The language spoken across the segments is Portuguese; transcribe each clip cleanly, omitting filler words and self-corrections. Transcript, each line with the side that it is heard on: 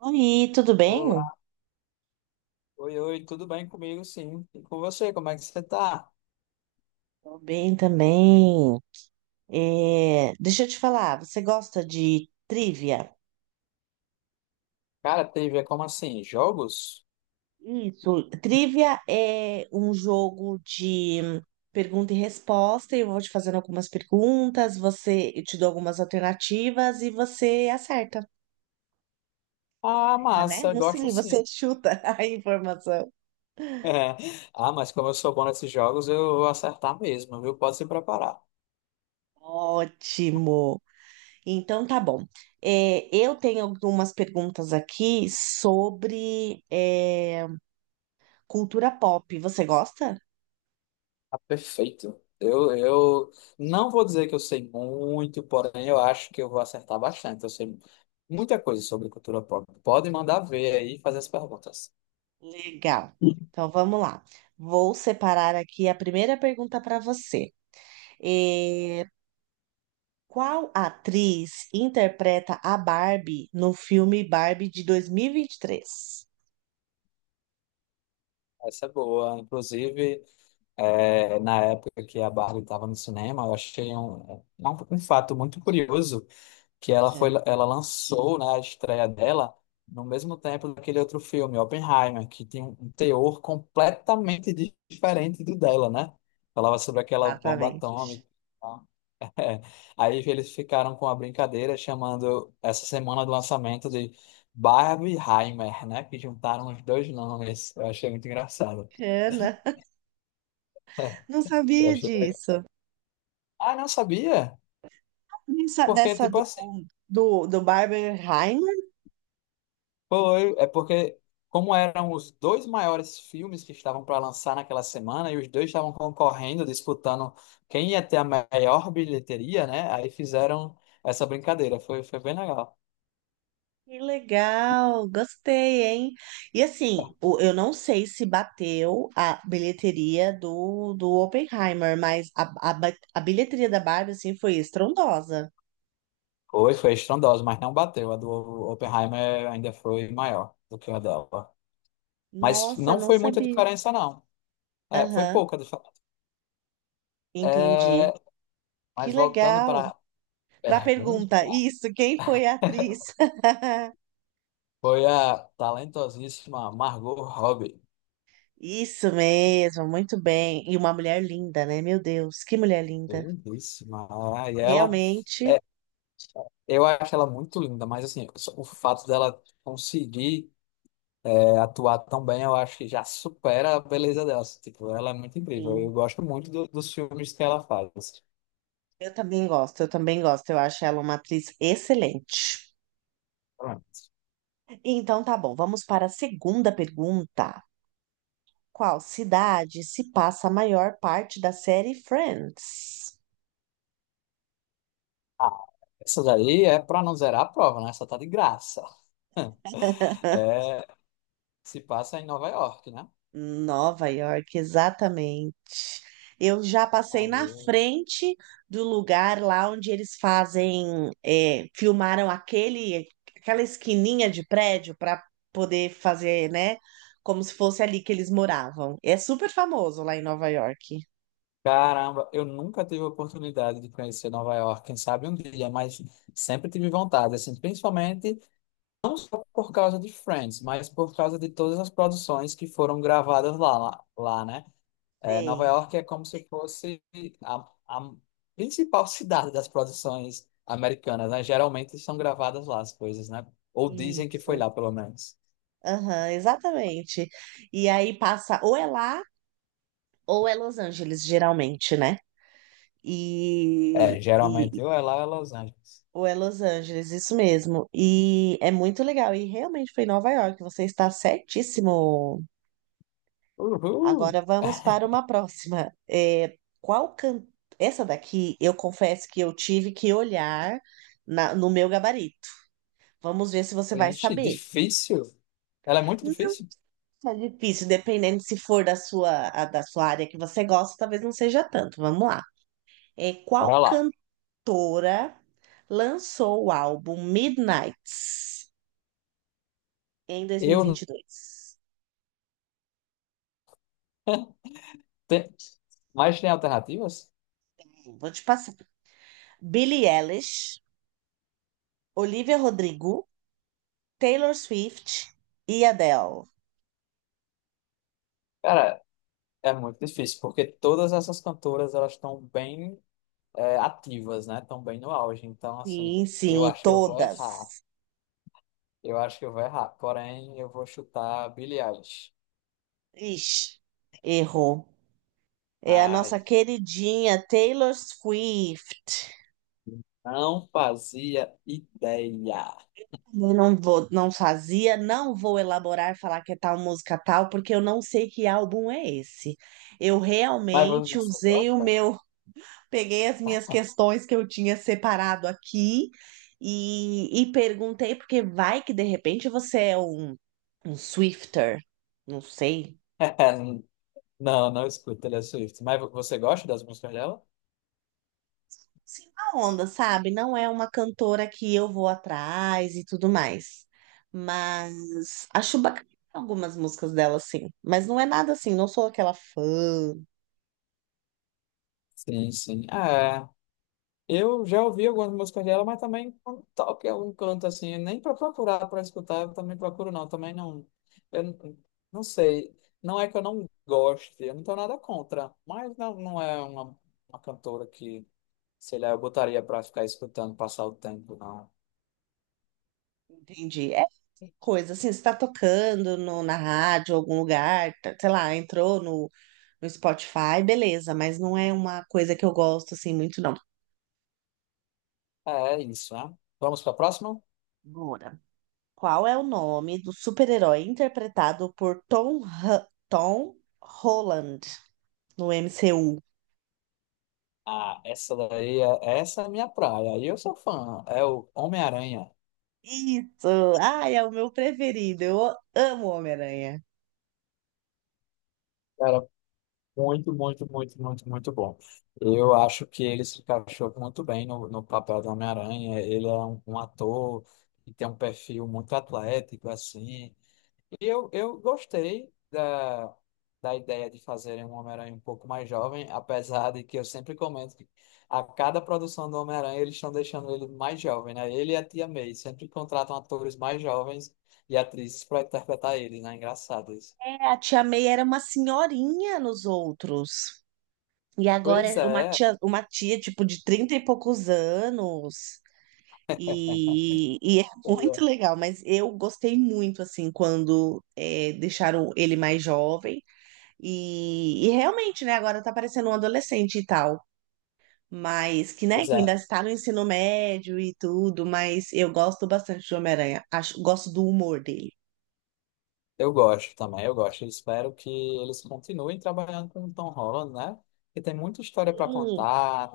right: Oi, tudo bem?
left: Olá, oi, oi, tudo bem comigo, sim. E com você, como é que você tá?
right: Tô bem também. Deixa eu te falar, você gosta de trivia?
left: Cara, trivia, como assim? Jogos?
right: Isso. Trivia é um jogo de pergunta e resposta. Eu vou te fazendo algumas perguntas, você, eu te dou algumas alternativas e você acerta.
left: Ah,
right: Erra, né?
left: massa,
right: Não
left: gosto
right: sei,
left: sim.
right: você chuta a informação.
left: É. Ah, mas como eu sou bom nesses jogos, eu vou acertar mesmo, viu? Pode se preparar.
right: Ótimo. Então tá bom. Eu tenho algumas perguntas aqui sobre. Cultura pop, você gosta?
left: Ah, perfeito. Eu não vou dizer que eu sei muito, porém eu acho que eu vou acertar bastante. Eu sei muita coisa sobre cultura pop. Pode mandar ver aí e fazer as perguntas.
right: Legal. Então vamos lá. Vou separar aqui a primeira pergunta para você. É, qual atriz interpreta a Barbie no filme Barbie de 2023?
left: Essa é boa. Inclusive, na época que a Barbie estava no cinema, eu achei um fato muito curioso que ela foi,
right: É,
left: ela lançou, né, a estreia dela no mesmo tempo daquele outro filme, Oppenheimer, que tem um teor completamente diferente do dela, né? Falava sobre aquela bomba
right: exatamente.
left: atômica. É. Aí eles ficaram com a brincadeira chamando essa semana do lançamento de Barbieheimer, né? Que juntaram os dois nomes. Eu achei muito engraçado.
right: Ana, não
left: Eu
right: sabia
left: achei legal.
right: disso.
left: Ah, não sabia?
right: Nessa-
left: Porque,
right: Dessa
left: tipo
right: do,
left: assim,
right: do, do Barbenheimer.
left: foi, é porque, como eram os dois maiores filmes que estavam para lançar naquela semana, e os dois estavam concorrendo, disputando quem ia ter a maior bilheteria, né? Aí fizeram essa brincadeira. Foi bem legal.
right: Que legal, gostei, hein? E assim, eu não sei se bateu a bilheteria do Oppenheimer, mas a bilheteria da Barbie, assim, foi estrondosa.
left: Foi estrondosa, mas não bateu. A do Oppenheimer ainda foi maior do que a dela. Mas
right: Nossa,
left: não
right: não
left: foi muita
right: sabia.
left: diferença, não. É, foi
right: Aham,
left: pouca diferença.
right: entendi.
left: É,
right: Que
left: mas voltando para
right: legal.
left: a
right: Pra
left: pergunta,
right: pergunta, isso, quem foi a atriz?
left: foi a talentosíssima Margot Robbie.
right: Isso mesmo, muito bem. E uma mulher linda, né? Meu Deus, que mulher linda.
left: Lindíssima. Ah, e ela,
right: Realmente,
left: é, eu acho ela muito linda, mas assim, só o fato dela conseguir atuar tão bem, eu acho que já supera a beleza dela. Assim, tipo, ela é muito incrível. Eu
right: sim.
left: gosto muito dos filmes que ela faz.
right: Eu também gosto, eu também gosto. Eu acho ela uma atriz excelente.
left: Pronto.
right: Então tá bom, vamos para a segunda pergunta. Qual cidade se passa a maior parte da série Friends?
left: Ah, essa daí é pra não zerar a prova, né? Essa tá de graça. É, se passa em Nova York, né?
right: Nova York, exatamente. Eu já passei na
left: Aí,
right: frente do lugar lá onde eles fazem, filmaram aquele, aquela esquininha de prédio para poder fazer, né? Como se fosse ali que eles moravam. É super famoso lá em Nova York.
left: caramba, eu nunca tive a oportunidade de conhecer Nova York, quem sabe um dia, mas sempre tive vontade, assim, principalmente por causa de Friends, mas por causa de todas as produções que foram gravadas lá, né? É, Nova
right: Sei.
left: York é como se fosse a principal cidade das produções americanas, né? Geralmente são gravadas lá as coisas, né? Ou dizem que foi
right: Isso.
left: lá, pelo menos.
right: Aham, exatamente. E aí passa, ou é lá, ou é Los Angeles, geralmente, né? E,
left: É, geralmente
right: e
left: ou é lá ou é Los Angeles.
right: ou é Los Angeles, isso mesmo. E é muito legal. E realmente foi em Nova York, você está certíssimo.
left: Uhul!
right: Agora vamos para uma próxima. Qual can... Essa daqui, eu confesso que eu tive que olhar no meu gabarito. Vamos ver se você vai
left: Ixi,
right: saber.
left: difícil. Ela é muito difícil?
right: É difícil, dependendo se for da sua, da sua área que você gosta, talvez não seja tanto. Vamos lá.
left: Bora
right: Qual
left: lá.
right: cantora lançou o álbum Midnights em dois mil e
left: Eu não
right: vinte e dois?
left: tenho... Mas tem alternativas?
right: Vou te passar. Billie Eilish, Olivia Rodrigo, Taylor Swift e Adele.
left: Cara, é muito difícil, porque todas essas cantoras, elas estão bem ativas, né? Estão bem no auge. Então, assim,
right: Sim,
left: eu
right: sim,
left: acho que eu vou errar.
right: todas.
left: Eu acho que eu vou errar. Porém, eu vou chutar Billie Eilish.
right: Ixi, errou. É a nossa
left: Ai,
right: queridinha Taylor Swift.
left: não fazia ideia.
right: Eu não vou, não fazia, não vou elaborar e falar que é tal música tal, porque eu não sei que álbum é esse. Eu
left: Mas
right: realmente
left: você
right: usei o
left: gosta?
right: meu, peguei as minhas questões que eu tinha separado aqui e perguntei, porque vai que de repente você é um, um Swifter, não sei.
left: Não, não escuto Taylor Swift. Mas você gosta das músicas dela?
right: Sim, a onda, sabe? Não é uma cantora que eu vou atrás e tudo mais. Mas acho bacana algumas músicas dela, sim. Mas não é nada assim, não sou aquela fã,
left: Sim, sim. É. Eu já ouvi algumas músicas dela, mas também quando toca em algum canto assim, nem para procurar, para escutar, eu também procuro não, também não. Eu não Não sei, não é que eu não goste, eu não tenho nada contra, mas não, não é uma cantora que, sei lá, eu botaria para ficar escutando, passar o tempo, não.
right: entendi. É coisa assim, você tá tocando no, na rádio, algum lugar, tá- sei lá, entrou no Spotify, beleza, mas não é uma coisa que eu gosto assim muito, não.
left: É, é isso, né? Vamos para a próxima?
right: Bora. Qual é o nome do super-herói interpretado por Tom Holland no MCU?
left: Ah, essa daí, essa é a minha praia, e eu sou fã, é o Homem-Aranha.
right: Isso! Ai, é o meu preferido. Eu amo Homem-Aranha.
left: Muito, muito, muito, muito, muito bom. Eu acho que ele se encaixou muito bem no papel do Homem-Aranha. Ele é um ator que tem um perfil muito atlético, assim. E eu gostei da ideia de fazerem um Homem-Aranha um pouco mais jovem, apesar de que eu sempre comento que a cada produção do Homem-Aranha eles estão deixando ele mais jovem, né? Ele e a Tia May sempre contratam atores mais jovens e atrizes para interpretar ele, né? Engraçado isso.
right: É, a tia May era uma senhorinha nos outros. E agora
left: Pois
right: é
left: é.
right: uma tia tipo de 30 e poucos anos. É
left: Pois
right: muito
left: é.
right: legal, mas eu gostei muito assim quando deixaram ele mais jovem. Realmente, né, agora tá parecendo um adolescente e tal. Mas que, né,
left: Pois
right: que ainda
left: é,
right: está no ensino médio e tudo, mas eu gosto bastante do Homem-Aranha. Acho, gosto do humor dele.
left: eu gosto também, eu gosto. Eu espero que eles continuem trabalhando com o Tom Holland, né? Porque tem muita história para
right: Sim,
left: contar,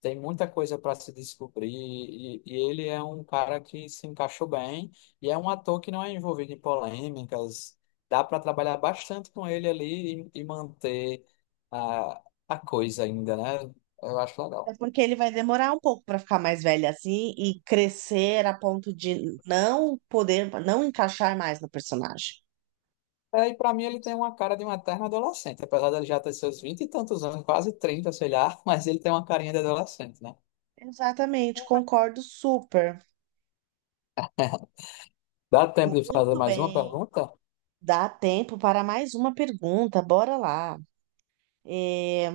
left: tem muita coisa para se descobrir, e, ele é um cara que se encaixou bem, e é um ator que não é envolvido em polêmicas. Dá para trabalhar bastante com ele ali e manter a coisa ainda, né? Eu acho
right: é
left: legal.
right: porque ele vai demorar um pouco para ficar mais velho assim e crescer a ponto de não poder, não encaixar mais no personagem.
left: É, e para mim ele tem uma cara de um eterno adolescente, apesar dele já ter seus vinte e tantos anos, quase 30, sei lá, mas ele tem uma carinha de adolescente, né?
right: Exatamente, concordo super.
left: Dá tempo de fazer
right: Muito
left: mais uma
right: bem.
left: pergunta?
right: Dá tempo para mais uma pergunta, bora lá. É,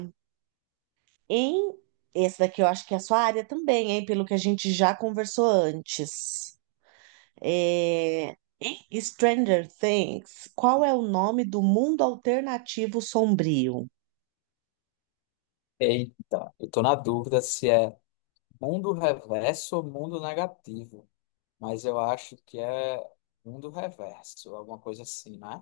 right: em esse daqui eu acho que é a sua área também, hein, pelo que a gente já conversou antes. Em Stranger Things, qual é o nome do mundo alternativo sombrio?
left: Eita, eu tô na dúvida se é mundo reverso ou mundo negativo, mas eu acho que é mundo reverso, alguma coisa assim, né?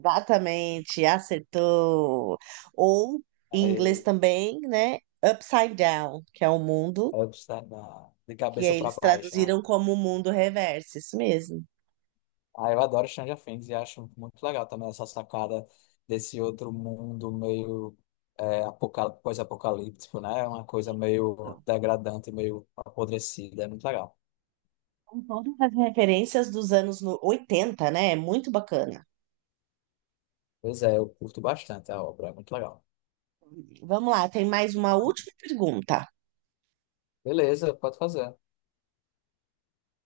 right: Exatamente, acertou. Ou, em inglês
left: Aí
right: também, né? Upside Down, que é o mundo,
left: eu estar na- De
right: que
left: cabeça
right: aí
left: para
right: eles
left: baixo, né?
right: traduziram como o mundo reverso, isso mesmo.
left: Aí eu adoro Stranger Things e acho muito legal também essa sacada desse outro mundo meio pós-apocalíptico, né? É uma coisa meio
right: Então,
left: degradante, meio apodrecida, é muito legal.
right: são todas as referências dos anos 80, né? É muito bacana.
left: Pois é, eu curto bastante a obra, é muito legal.
right: Vamos lá, tem mais uma última pergunta.
left: Beleza, pode fazer.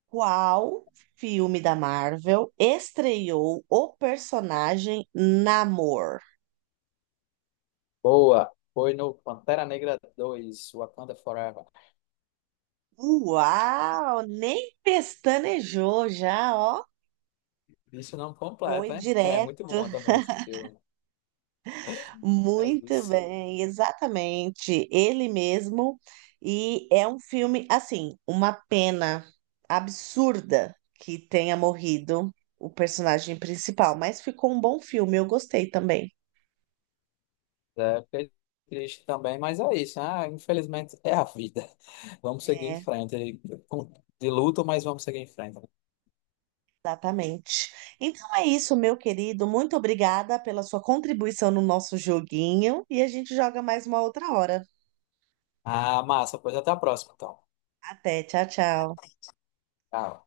right: Qual filme da Marvel estreou o personagem Namor?
left: Boa. Foi no Pantera Negra 2 Wakanda Forever.
right: Uau, nem pestanejou já, ó.
left: Isso não completo,
right: Foi
left: hein? É muito
right: direto,
left: bom também esse filme. É
right: muito
left: isso.
right: bem, exatamente, ele mesmo. E é um filme, assim, uma pena absurda que tenha morrido o personagem principal, mas ficou um bom filme, eu gostei também.
left: É, fiquei triste também, mas é isso, né? Ah, infelizmente é a vida. Vamos seguir em
right: É,
left: frente. Com De luto, mas vamos seguir em frente.
right: exatamente. Então é isso, meu querido, muito obrigada pela sua contribuição no nosso joguinho e a gente joga mais uma outra hora.
left: Ah, massa. Pois até a próxima, então.
right: Até, tchau, tchau.
left: Tchau.